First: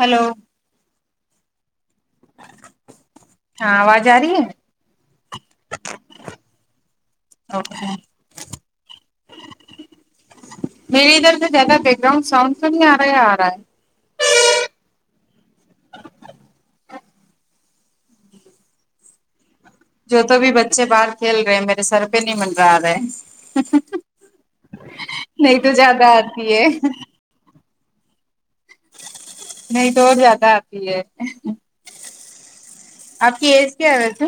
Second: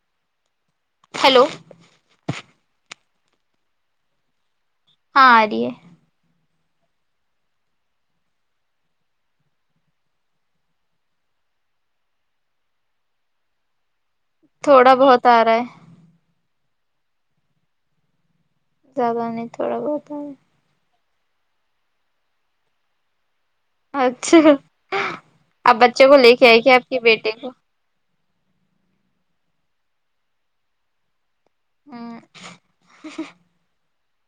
hello hello ہاں آواز آ رہی ہے ہاں ا رہ ہے اوکے میری ادھر سے زیادہ بیک گراؤنڈ ساؤنڈ تو نہیں آ رہا یا آ رہا ہے تھوڑا بہت آ رہا ہے زیادہ نہیں تھوڑات جو تو بھی بچے باہر کھیل رہے ہیں میرے سر پہ نہیں منرا رہے اچھا آپ زیادہ بچوں کو لے کے آتی آئے ہے گے آپ کی بیٹے کو نہیں تو اور زیادہ آتی ہے ہمم آپ کی ایج کیا ہے ویسے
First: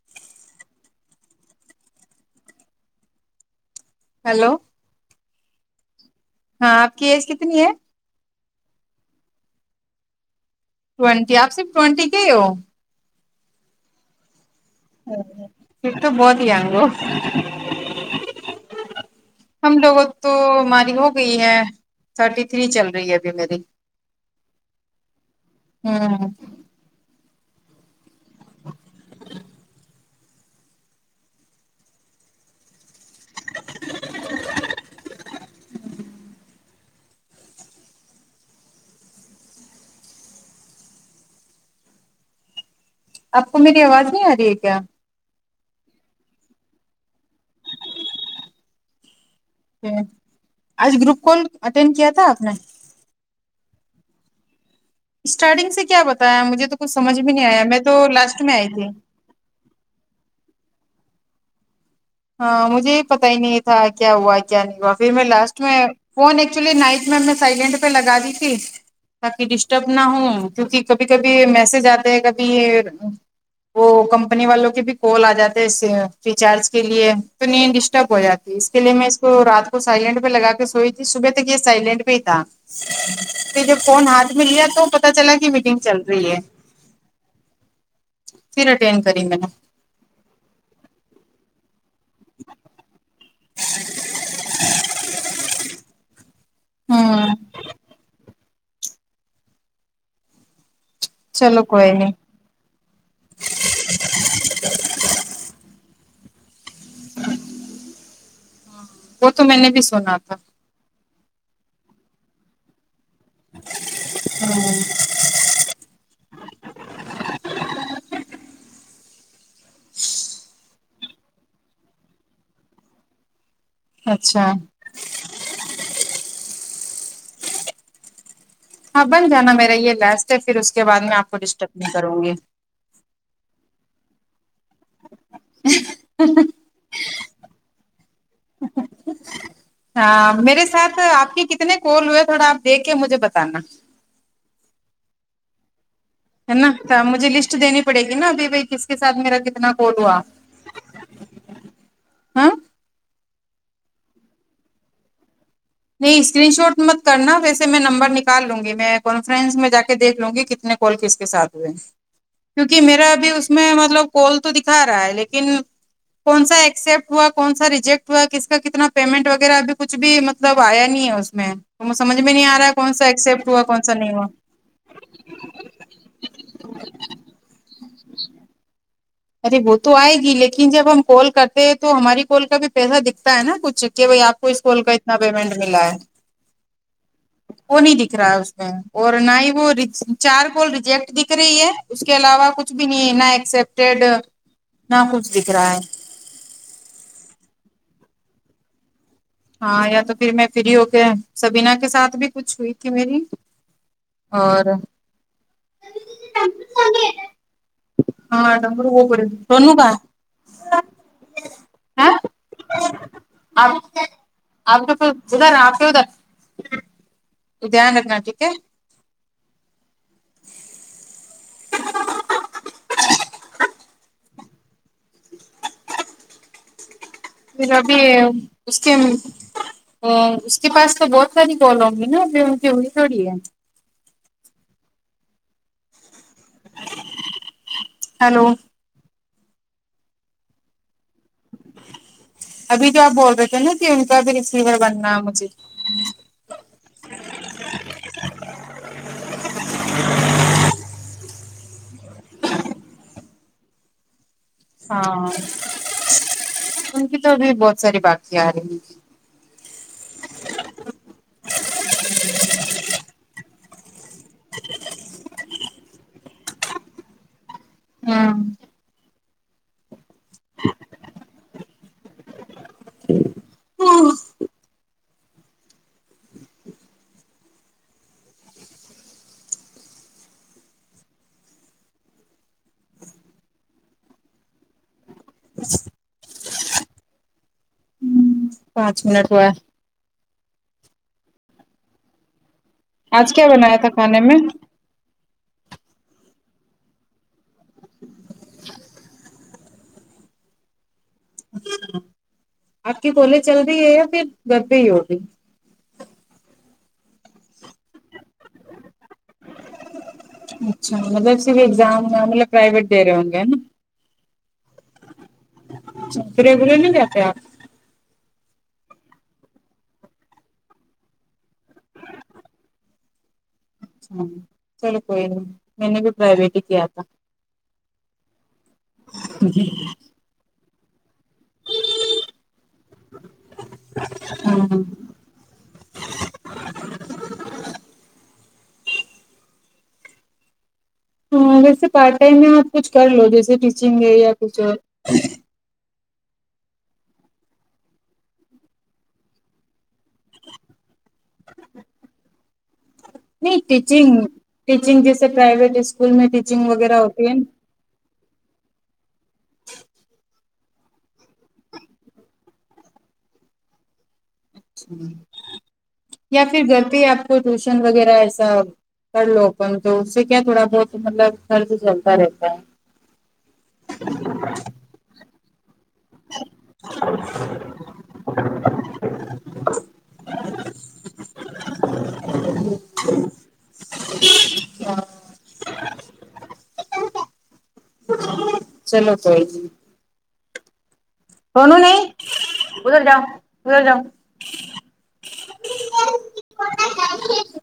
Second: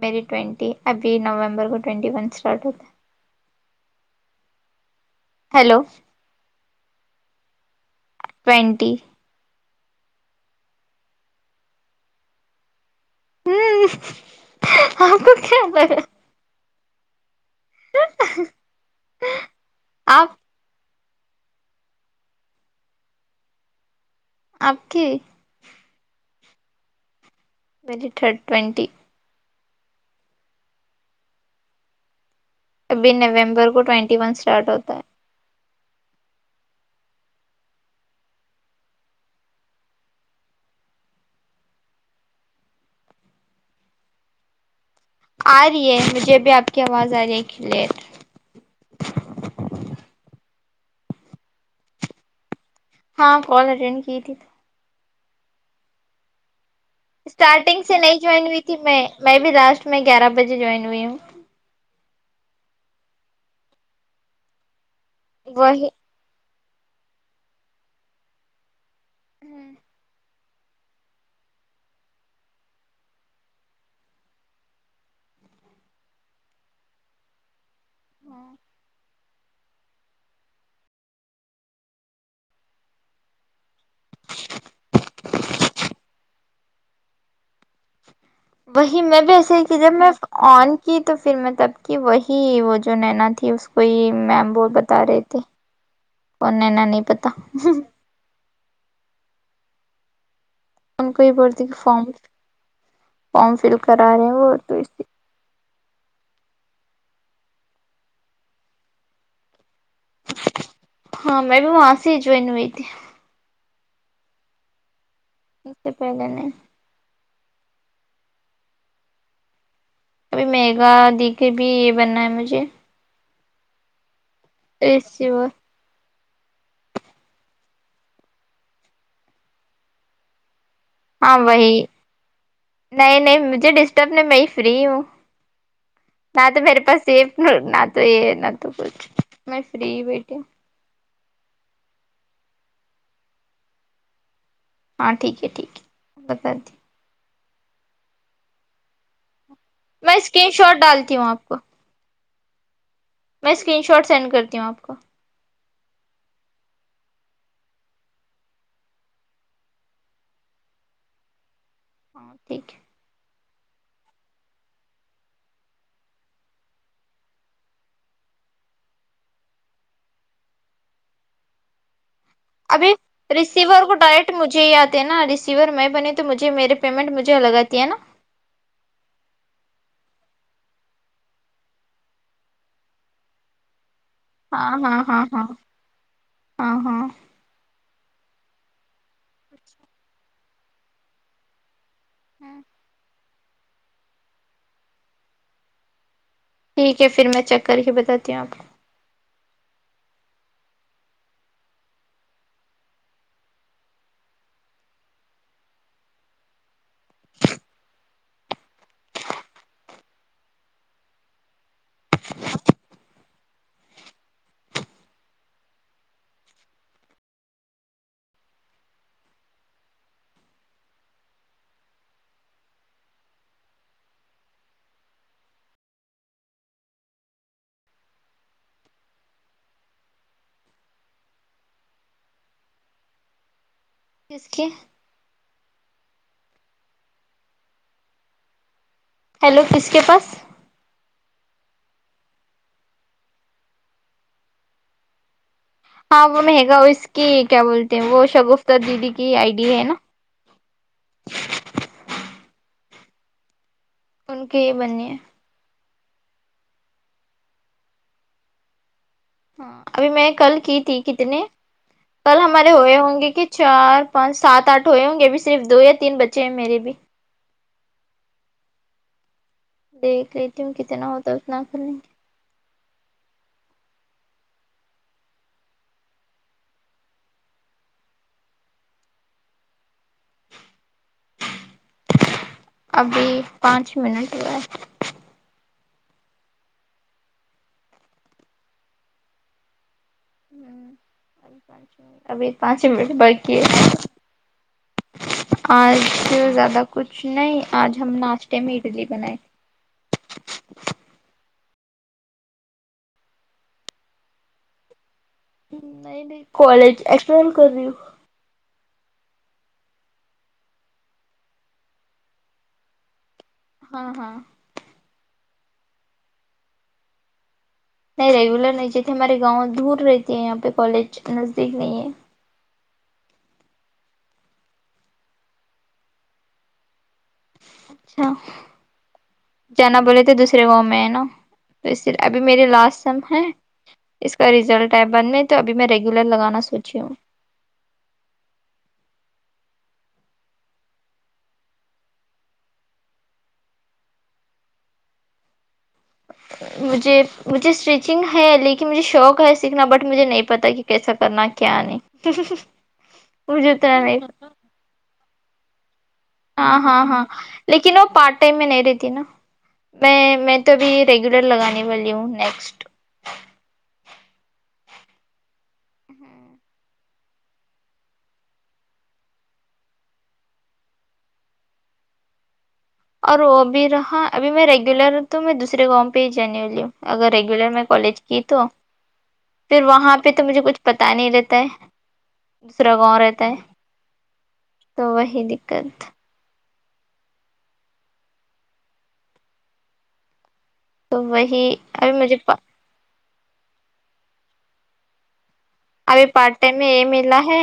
میری ٹوئنٹی ابھی نومبر کو ٹوئنٹی ون اسٹارٹ ہو ہیلو ہیلو ہاں آپ کی ایج کتنی ہے ٹوئنٹی ٹوئنٹی آپ صرف ٹوئنٹی کے ہی ہو ہممم تم تو بہت ینگ ہو ہم لوگوں تو آپ ماری ہو گئی ہے تھرٹی تھری چل رہی ہے ابھی میری آپ کی ہمم میری تھرڈ ٹوئنٹی ابھی نومبر کو ٹوینٹی ون اسٹارٹ ہوتا ہے آپ کو میری آواز نہیں آ رہی ہے کیا آ رہی ہے مجھے بھی آپ کی آواز آ رہی ہے کلیر ا آج گروپ کال اٹینڈ کیا تھا آپ نے ہاں کال اٹینڈ کی تھی اسٹارٹنگ سے کیا بتایا مجھے تو کچھ سمجھ میں نہیں آیا میں اسٹارٹنگ سے تو نہیں لاسٹ جوائن میں ہوئی آئی تھی میں بھی لاسٹ میں گیارہ بجے جوائن ہوئی ہوں ہاں مجھے یہ پتا ہی نہیں تھا کیا ہوا کیا نہیں ہوا پھر میں لاسٹ میں وہی فون ایکچولی نائٹ میں نے سائلینٹ پہ لگا دی تھی تاکہ ڈسٹرب نہ ہوں کیونکہ کبھی کبھی میسج آتے ہیں کبھی وہ کمپنی والوں کے بھی کال آ جاتے ہے اس فریچارج کے لیے تو نیند ڈسٹرب ہو جاتی ہے اس کے لیے میں اس کو رات کو سائلینٹ پہ لگا کے سوئی تھی صبح تک یہ سائلینٹ پہ ہی تھا پھر جب فون ہاتھ میں لیا تو پتا چلا کہ میٹنگ چل رہی ہے پھر وہی اٹینڈ میں کری بھی نے ایسے ہی کہ جب میں آن کی تو پھر میں تب کی وہی وہ جو نینا تھی اس کو ہی میم ب بتا رہے تھے او نینا نہیں پتا ہوں ان کو یہ چلو بولتی کوئی فارم نہیں فارم فل کرا رہے ہیں وہ وہ تو میں نے بھی سنا تھا ہاں میں بھی وہا سے جوائن ہوئی تھی ہمم اس سے پہلے نی ابھی میگا دی کے بھی بننا ہے مجھے اچھا ایست [unintelligible] ہاں بن جانا میرا یہ لاسٹ ہے پھر اس کے بعد میں آپ کو ہاں ڈسٹرب وہی نہیں کروں گی نہیں نہیں مجھے ڈسٹرب نہیں میں ہی فری ہوں نہ تو میرے پاس یہ سیف نہ تو یہ نہ تو کچھ میں فری بیٹھی ا ہوں میرے ساتھ آپ کی کتنے کال ہوئے تھوڑا آپ دیکھ کے مجھے بتانا ہاں ٹھیک ہے ٹھیک ہے ہے بتا نا تو مجھے لسٹ دینی پڑے گی نا ابھی بھائی کس کے ساتھ میرا کتنا کال میں ہوا اسکرین شاٹ ڈالتی ہوں آپ کو ہاں میں اسکرین شاٹ سینڈ کرتی ہوں آپ کو نہیں اسکرین شاٹ مت کرنا ویسے میں نمبر نکال لوں گی میں کانفرنس میں جا کے دیکھ لوں گی کتنے کال کس کے ساتھ ہوئے ہاں ٹھیک ہے کیونکہ میرا ابھی اس میں مطلب کال تو دکھا رہا ہے لیکن کون سا ایکسپٹ ہوا کون سا ریجیکٹ ہوا کس کا کتنا پیمنٹ وغیرہ ابھی کچھ بھی م مطلب آیا نہیں ہے اس میں تو سمجھ میں نہیں آ رہا ہے کون سا ایکسپٹ ہوا کون سا نہیں ہوا جی آتے ہے نا ریسیور میں بنی تو مجھے میرے پیمنٹ مجھے لگاتی ہے نا ارے وہ تو آئے گی لیکن جب ہم کال کرتے تو ہماری کال کا بھی پیسہ دکھتا ہے نا کچھ کہ بھائی آپ کو ہاں اسکول کا ہاں اتنا ہاں ہاں پیمنٹ ملا ہے ہاں ہاں وہ نہیں دکھ رہا ہے اس میں اور نہ ہی وہ چار کول ریجیکٹ دکھ رہی ہے اس کے علاوہ کچھ بھی نہیں ہے نہ ایکسپٹیڈ نہ کچھ دکھ رہا ہے ٹھیک ہے پھر میں چیک کر کے بتاتی ہوں آپ کو ہاں یا تو پھر میں فری ہو کے سبین کے ساتھ بھی کچھ ہوئی تھی میری اور [unintelligible] آپ آپ کے تو ادھر آپ کے ادھر دین رکھنا تھیک ہے پھر ابھی اس کے ا اس کے پاس تو بہت ساری کال ہونگی نہ [unintelligible] تھوڑی تھوڑی ہے کس کے ہیلو ہیلو کس کے پاس ابھی جو آپ بول رہے تھے نا کہ ان کا بھی ریسیور بننا ہے مجھے ہاں وہ مہنگا اس کی کیا بولتے ہیں وہ شگفتر دیدی کی آئی ڈی ہے نا ان کے یہ بننی ہے ہاں انک تو ا بھی بہت ساری بقی رہی ابھی میں کل کی تھی کتنی کل ہمارے ہوئے ہوں گے کہ چار پانچ سات آٹھ ہوئے ہوں گے ا بھی صرف دو یا تین بچے ہیں میرے بھی ہاں دیکھ لیتیوں کتنا ہوتا اتنا کر لیںے ابھی پانچ منٹ گئے پانچ منٹ ہوا ابھی پانچ منٹ آج کیا بخی ہے بنایا تھا کھانے میں آج زیادہ کچھ نہیں آج ہم ناستےے میں اڈلی بنائے آپ کی کال چل رہی ہے یا پھر گھر پہ ہی ہوگی نہیں نہیں کالج ایسل کر رہی ہ اچھا مطلب صرف اگزام مطلب پرائیوٹ دے رہے ہوں گے نا ہاں ہاں چ ریگولر نہیں دیتے آپ نہیں ریگولر نہیں چیتے ہمارے گاؤں دور رہتی ہے یہاں پہ کالج نزدیک نہیں ہے چلو کوئی نہیں میں نے بھی پرائیویٹ ہی کیا تھا اچھا جانا بولے تھے دوسرے گاؤں میں ہے نا تو اس ابھی میرری لاسٹ سم ہے اس کا ریزلٹ ہے ہاں بند میں تو ابھی میں ریگولر لگانا سوچی ہوں ہاں ویسے پارٹ ٹائم میں آپ کچھ کر لو جیسے ٹیچنگ ہے یا کچھ اور مجھے مجھے اسٹیچنگ ہے لیکن مجھے شوق ہے سیکھنا بٹ مجھے نہیں پتا کہ کیسا کرنا کیا نہیں ہمم ہمم ہمم نہیں ٹیچنگ ٹیچنگ جیسے پرائیویٹ اسکول میں ٹیچنگ ہاں وغیرہ ہاں ہاں ہوتی ہے نا لیکن وہ پارٹ ٹائم میں نہیں رہتی نا میں میں تو ابھی ریگولر لگانے والی ہوں نیکسٹ یا پھر گھر پہ آپ کو ٹیوشن وغیرہ ایسا کر لو اپن تو اس سے کیا تھوڑا بہت مطلب گھرتو چلتا رہتا ہے اور وہ بھی رہا ابھی میں ریگولر تو میں دوسرے گاؤں پھرجنینولی اگر ریگولر میں کالج کی تو پھر وہاں پہ ہ تو مجھے کچھ پتا نہیں رہتا ہے دوسرا گاؤں رہتا ہے ہے تو وہی دقت چلو کوںی نہی تو وہی سنو ابھی مجھے نےادھر جاؤ ادھر جاؤ ابھی پارٹ ٹائم میں یہ ملا ہے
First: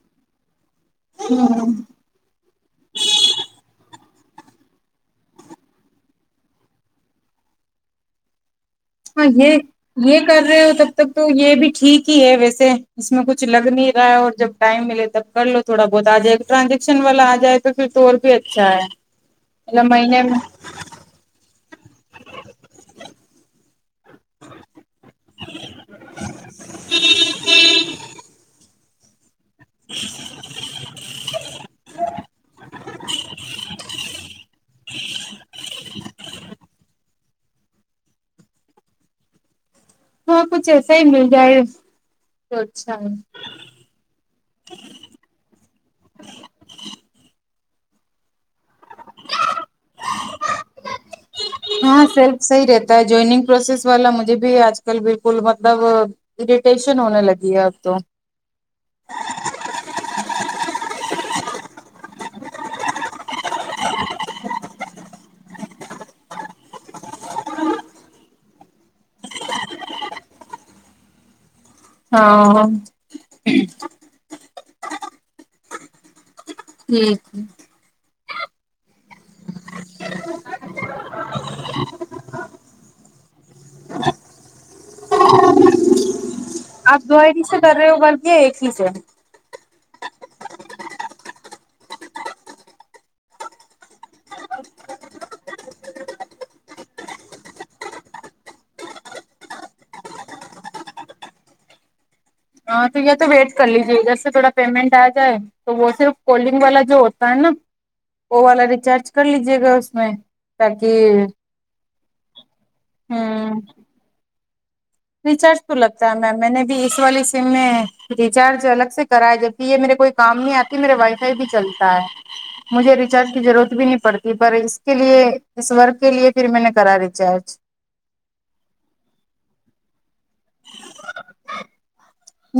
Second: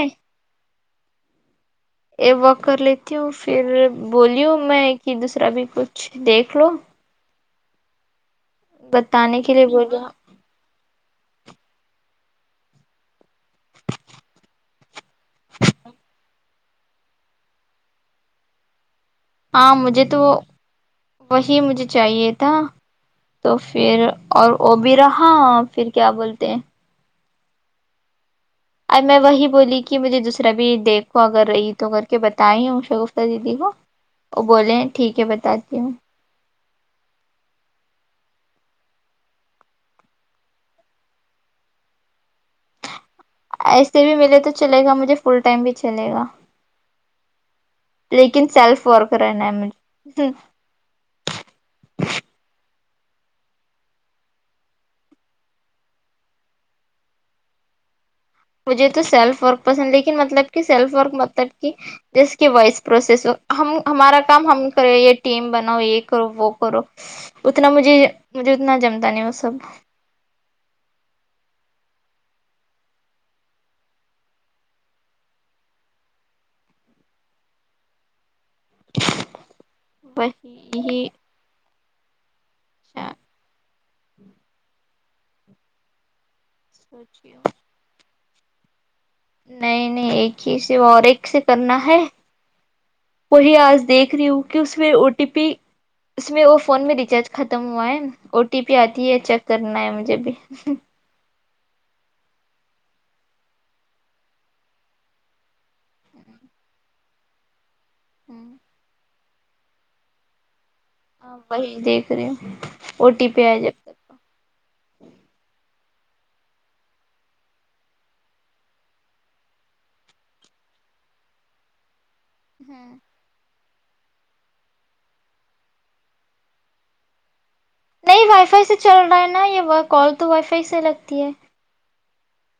ای واک کر لیتی ہوں پھر بولیوں میں کہ دوسرا بھی کچھ دیکھ لو ہاں بتانے کے یہ لیے بولا یہ کر رہے ہو تب تک تو یہ بھی ٹھیک ہی ہے ویسے اس میں کچھ لگ نہیں رہا ہے اور جب ٹائم ملے تو تب کر لو تھوڑا بہت آ جائےٹرانزیکشن والا آ جائے تو پھر تو اور بھی اچھا ہے ہاں مطلب مجھے تو مہینے میں وہی مجھے چاہیے تھا تو پھر اور وہ بھی رہا پھر کیا بولتے اب میں وہی بولی کہ مجھے دوسرے تبھی دیکھو اگر ایک دو کر کے بتائی شگفتہ دی کو وہ بولے ہیں ٹھیک ہے بتاتی ہوں ہاں کچھ ایسا ہی مل جائے گا تو اچھا ہے ایسے بھی ملے تو چلے گا مجھے فل ٹائم بھی چلے گا لیکن سیلف ورک رہنا ہے ہمیں امم ہاں سیلف صحیع رہتا ہے جوائنگ پروسیس والا مجھے بھی آج کل بالکل مطلب اریٹیشن ہونے لگی ہے اب تو مجھے تو سیلف ورک پسند لیکن مطلب کہ سیلف ورک مطلب کہ جیسے کہ وائس پروسیس ہو ہم ہمارا کام ہم کریں یہ ٹیم بناؤ یہ کرو وہ کرو اتنا مجھے مجھے اتنا جمتا نہیں وہ سب ہاں ہم وہی آپ سوچی دوری سے کر رہے ہو بلے ایک ہی سے نہیں نہیں ایک ہی سے اور ایک سے کرنا ہے وہی آج دیکھ رہی ہوں کہ اس میں او ٹی پی اس میں وہ فون میں ریچارج ختم ہوا ہے او ٹی پی آتی ہے چیک کرنا ہے مجھے بھی ہاں تو یہ تو ویٹ کر لیجیے ادھر سے تھوڑا پیمنٹ آ جائے تو وہ صرف کالنگ والا جو ہوتا ہے نا وہ والا ریچارج کر لیجے گا اس میں تاکی ہاں وہی دیکھ رہی ہوں او ٹی پی ہاں آئے جب تک ریچارج تو لگتا ہے میم میں نے بھی اس والی سم میں ریچارج الگ سے کرایا جب یہ میرے کوئی کام نہیں آتی میرے وائی فائی پہ چلتا ہے ہاں مجھےری چارج کی ضرورت بھی نہیں پڑتی پر اس کے لیے اس ورک کے لیے پھر میں نے کرا ریچارج نہیں وائی فائی سے چل رہا ہے نا یہ وا کال تو وائی فائی سے لگتی ہے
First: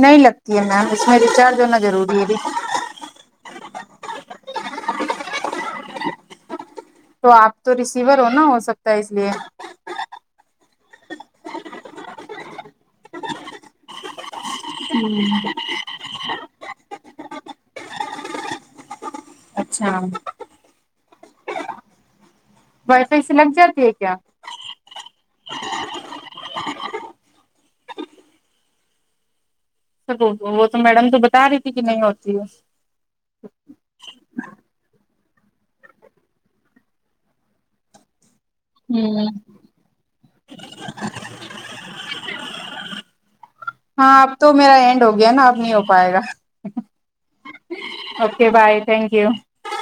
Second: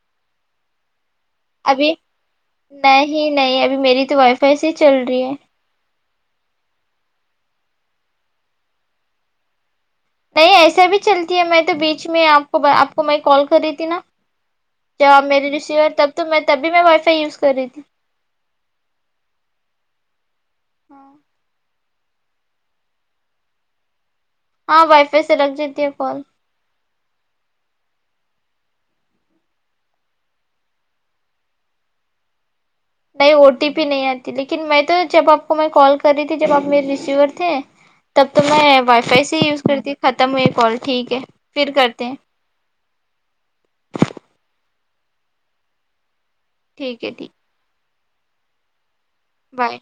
نہیں لگتی ہے میم اس میں ریچارج ہونا ابھی ضروری ہے لیکن نہیں نہیں ابھی میری تو وائی فائی سے ہی چل رہی ہے تو آپ تو ریسیور ہو نا ہو سکتا ہے اس لیے نہیں ایسا بھی چلتی ہے میں تو بیچ میں آپ کو آپ کو میں کال کر رہی تھی نا جب آپ میری ریسیور تب تو میں تبھی میں وائی فائی یوز کر رہی تھی اچھا ہاں وائی فا یی سے لگ جاتی ہے کیا ہاں وائی فائی سے لگ جاتی ہے کال وہ تو میڈم تو بتا رہی تھی کہ نہیں ہوتی ہے نہیں او ٹی پی نہیں آتی لیکن میں تو جب آپ کو میں کال کر رہی تھی جب آپ میرے ریسیور تھے تب تو میں وائی فائی ہوں سے ہی یوز کرتی ہ ختم ہوئے کال ٹھیک ہے پھر کرتے ہیں ہاں اب تو میرا اینڈ ہو گیا نا اب نہیں ہو پائے گا ٹھیک ہے ٹھیک اوکے بھائی تھینک یو بائے